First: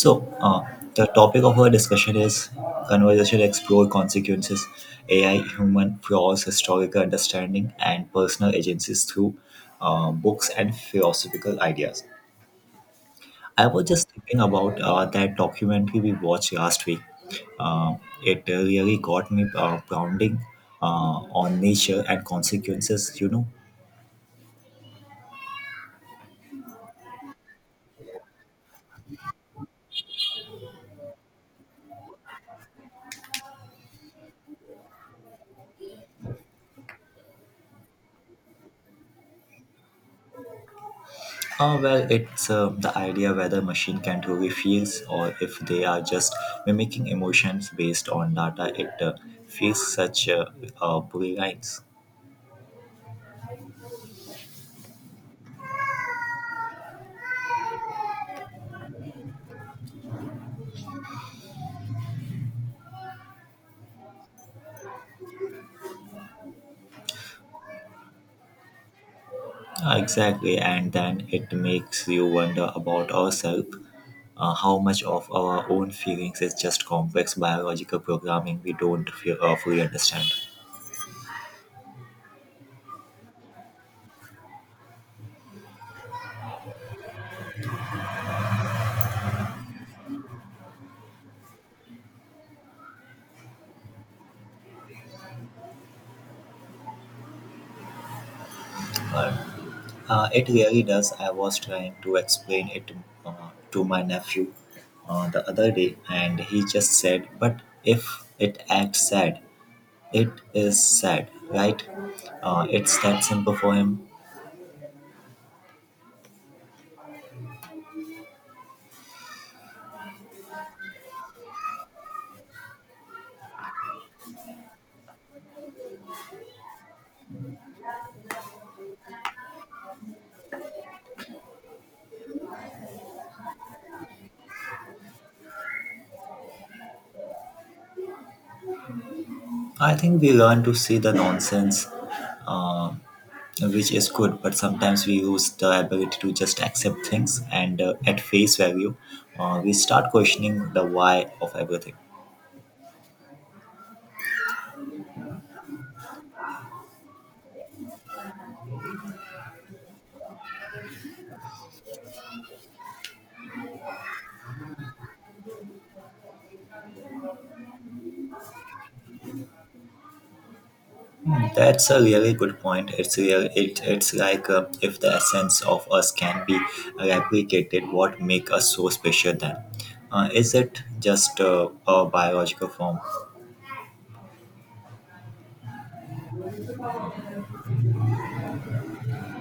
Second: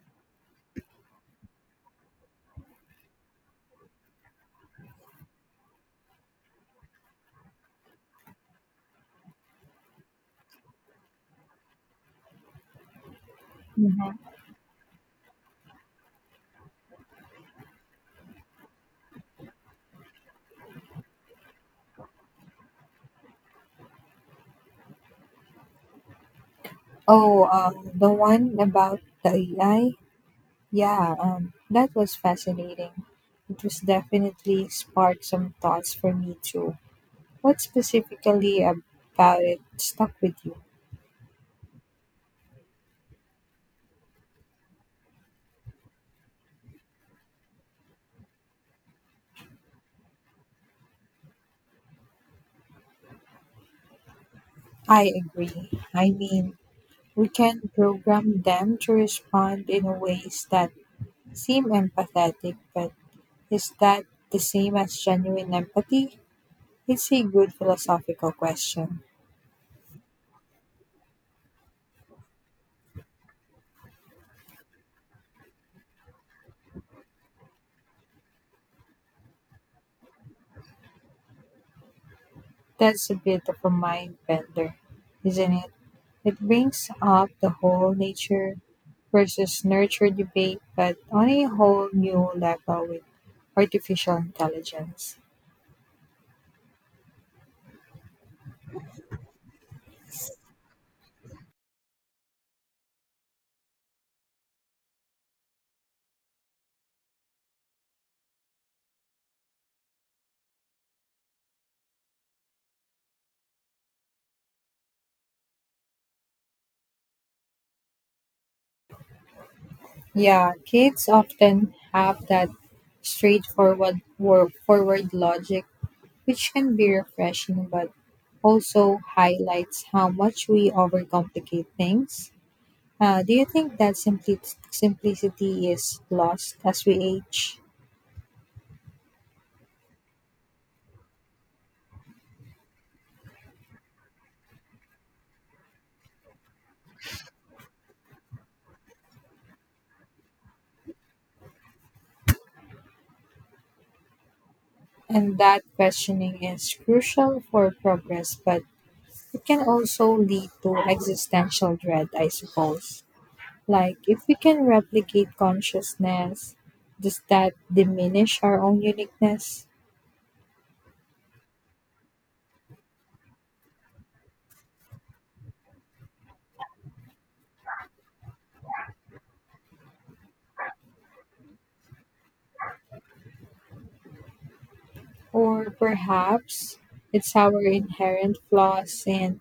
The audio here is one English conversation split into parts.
So, uh, the topic of our discussion is conversation explore consequences, AI, human flaws, historical understanding, and personal agencies through books and philosophical ideas. I was just Mhm. thinking about that documentary we watched last week. Uh, it really got me grounding on nature and consequences. Oh, the one about the AI? Yeah, that was fascinating. It was definitely sparked some thoughts for me too. What specifically about it stuck with you? Well, it's the idea whether machine can truly feels or if they are just mimicking emotions based on data. It feels such pulley lines. I agree. I mean, we can program them to respond in ways that seem empathetic, but is that the same as genuine empathy? It's a good philosophical question. Exactly, and then it makes you wonder about ourselves. How much of our own feelings is just complex biological programming we don't feel, fully understand. That's a bit of a mind bender, isn't it? It brings up the whole nature versus nurture debate, but on a whole new level with artificial intelligence. But it really does. I was trying to explain it to my nephew the other day, and he just said, "But if it acts sad, it is sad, right?" It's that simple for him. Yeah, kids often have that straightforward forward logic, which can be refreshing but also highlights how much we overcomplicate things. Do you think that simplicity is lost as we age? I think we learn to see the nonsense, uh, which is good, but sometimes we lose the ability to just accept things and at face value, we start questioning the why of everything. And that questioning is crucial for progress, but it can also lead to existential dread, I suppose. Like, if we can replicate consciousness, does that diminish our own uniqueness? That's a really good point. It's real. It's like if the essence of us can be replicated, what make us so special then? Is it just a biological form? Or perhaps it's our inherent flaws and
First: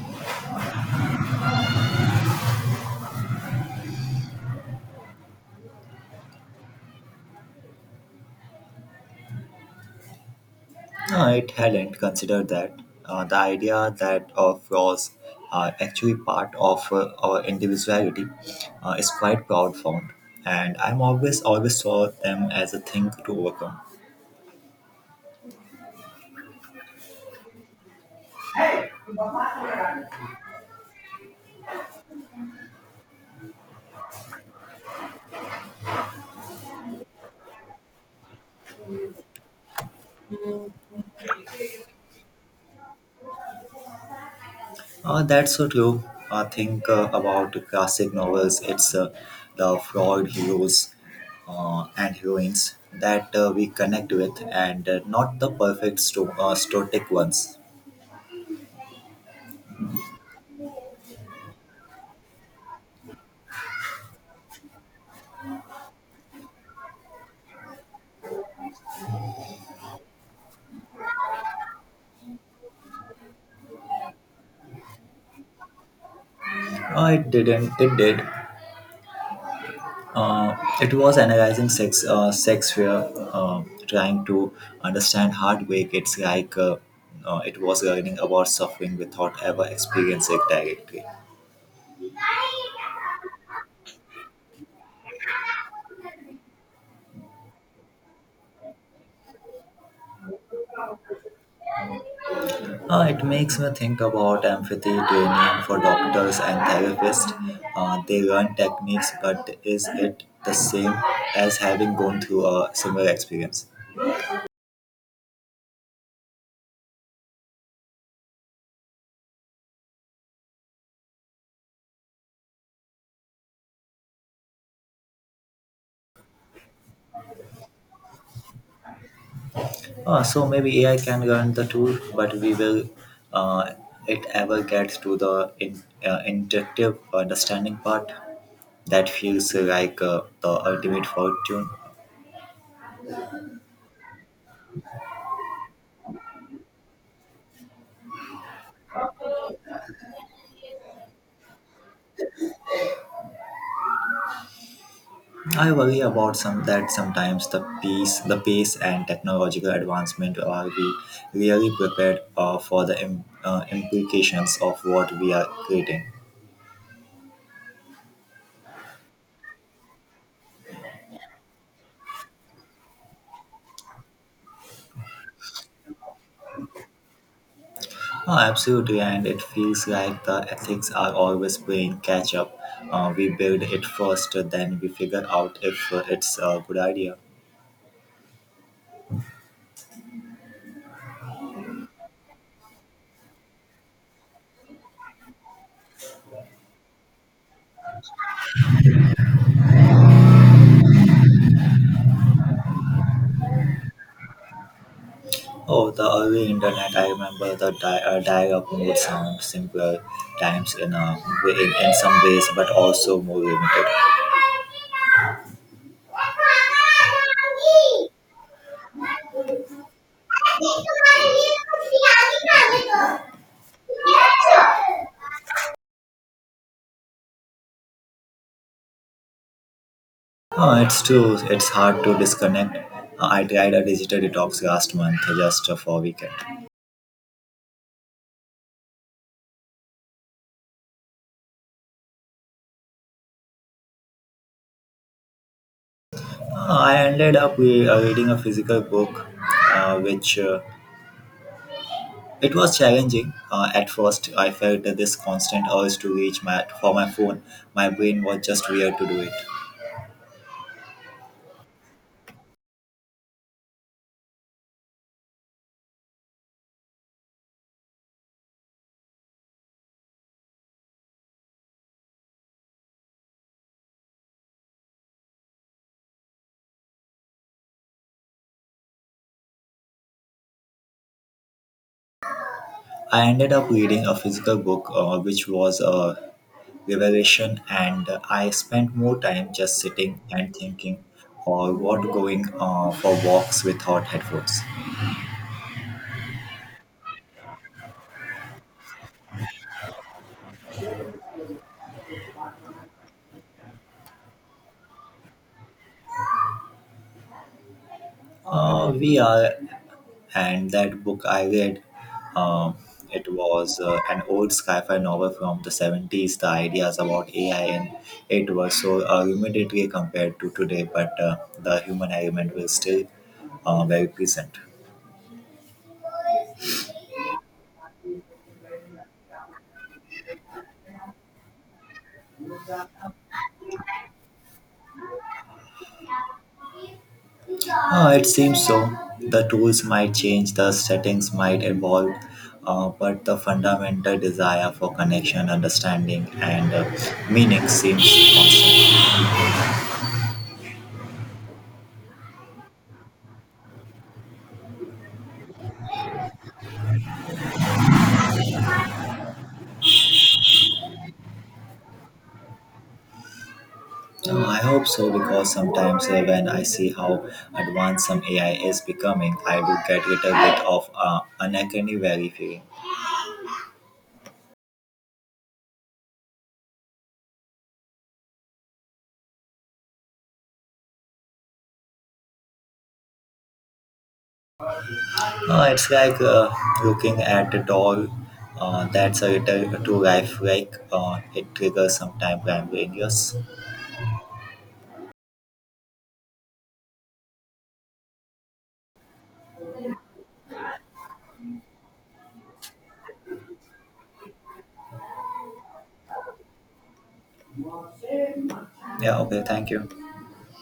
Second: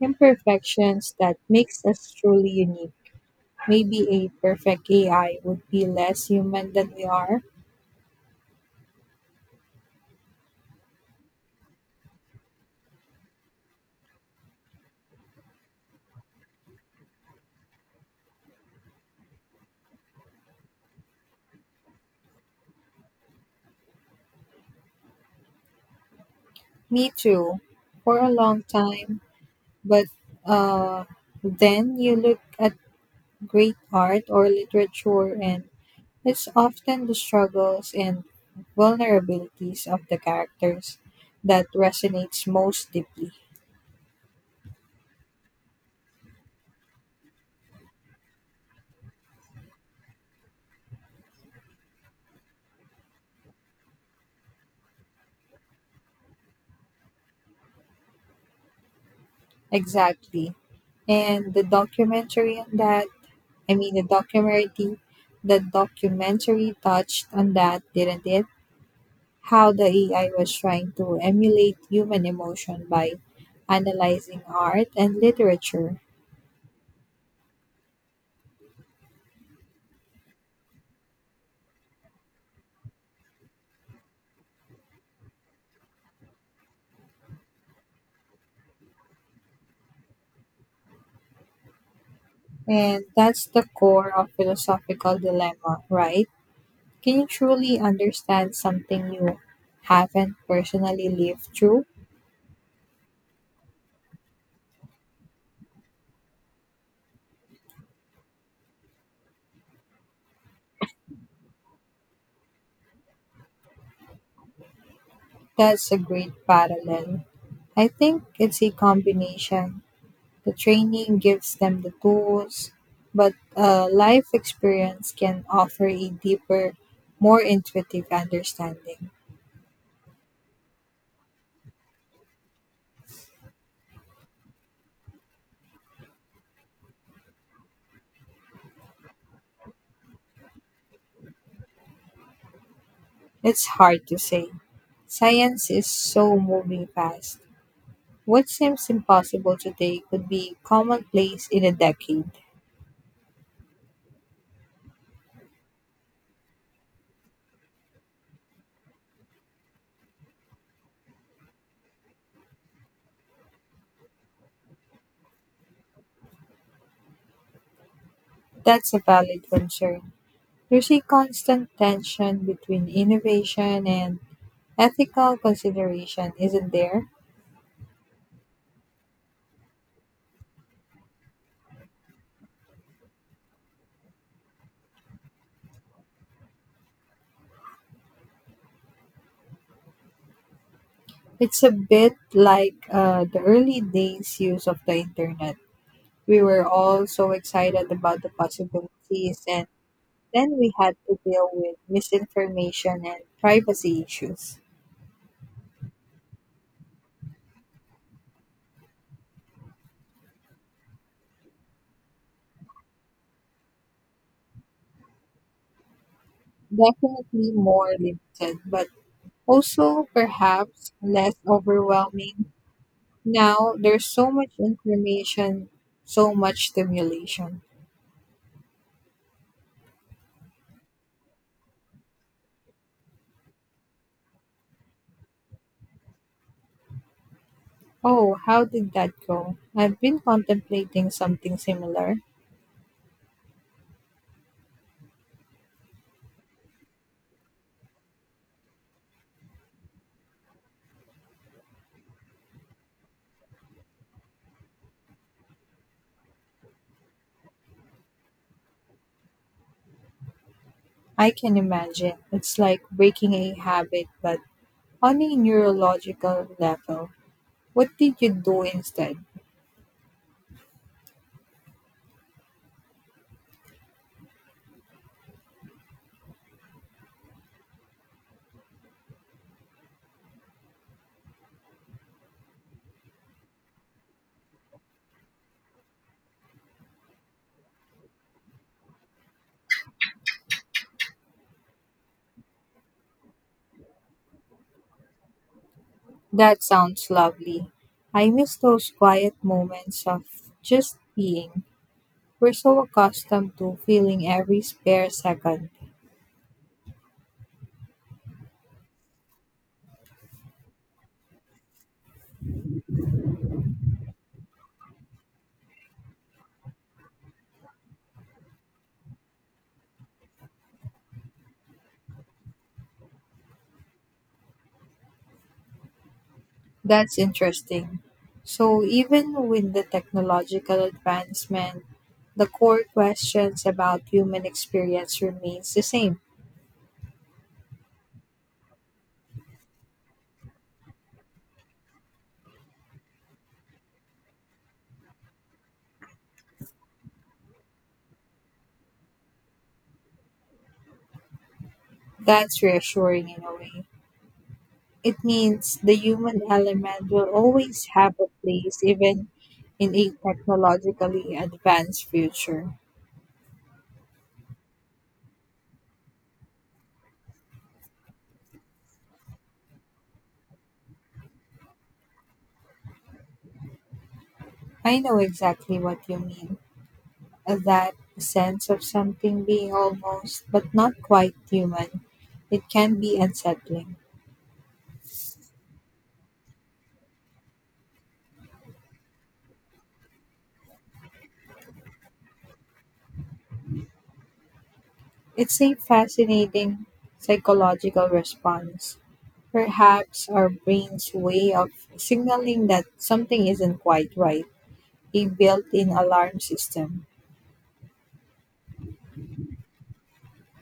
imperfections that makes us truly unique. Maybe a perfect AI would be less human than we are. No, it hadn't considered that. The idea that our flaws are actually part of our individuality is quite profound, and I'm always saw them as a thing to overcome. Me too. For a long time, but uh, then you look at great art or literature, and it's often the struggles and vulnerabilities of the characters that resonates most deeply. That's so true. I think about classic novels. It's the flawed heroes and heroines that we connect with, and not the perfect stoic ones. Exactly. And the documentary on that, I mean, the documentary touched on that, didn't it? How the AI was trying to emulate human emotion by analyzing art and literature. It didn't. It did. Uh, it was analyzing sex, sex fear, trying to understand heartbreak. It's like it was learning about suffering without ever experiencing it directly. And that's the core of philosophical dilemma, right? Can you truly understand something you haven't personally lived through? It makes me think about empathy training for doctors and therapists. They learn techniques, but is it the same as having gone through a similar experience? That's a great parallel. I think it's a combination. The training gives them the tools, but life experience can offer a deeper, more intuitive understanding. So maybe AI can learn the tool, but we will uh, it ever get to the intuitive understanding part that feels like the ultimate fortune. It's hard to say. Science is so moving fast. What seems impossible today could be commonplace in a decade. I worry about some that sometimes the pace and technological advancement are we really prepared for the implications of what we are creating. That's a valid concern. There's a constant tension between innovation and ethical consideration, isn't there? Oh, absolutely, and it feels like the ethics are always playing catch up. We build it first, then we figure out if it's a good idea. It's a bit like the early days use of the internet. We were all so excited about the possibilities, and then we had to deal with misinformation and privacy issues. Oh, the early internet. I remember the dial-up mode sound simpler times in some ways, but also more limited. Definitely more limited, but also, perhaps less overwhelming. Now, there's so much information, so much stimulation. Oh, it's true. It's hard to disconnect. I tried a digital detox last month, just for a weekend. Oh, how did that go? I've been contemplating something similar. I ended up reading a physical book, which it was challenging at first. I felt that this constant urge to reach my for my phone. My brain was just weird to do it. I can imagine. It's like breaking a habit, but on a neurological level. What did you do instead? I ended up reading a physical book, which was a revelation, and I spent more time just sitting and thinking, or what going for walks without headphones. That sounds lovely. I miss those quiet moments of just being. We're so accustomed to filling every spare second. We are, and that book I read, um, it was an old sci-fi novel from the 70s. The ideas about AI and it was so rudimentary compared to today, but the human element was still very present. That's interesting. So, even with the technological advancement, the core questions about human experience remains the same. It seems so. The tools might change, the settings might evolve, but the fundamental desire for connection, understanding, and meaning seems constant. That's reassuring in a way. It means the human element will always have a place even in a technologically advanced future. I hope so because sometimes when I see how advanced some AI is becoming, I do get a little bit of uncanny valley feeling. I know exactly what you mean. That sense of something being almost but not quite human. It can be unsettling. It's like looking at a doll that's a little too lifelike. It triggers some time brain yes. It's a fascinating psychological response. Perhaps our brain's way of signaling that something isn't quite right, a built in alarm system. Yeah, okay, thank you.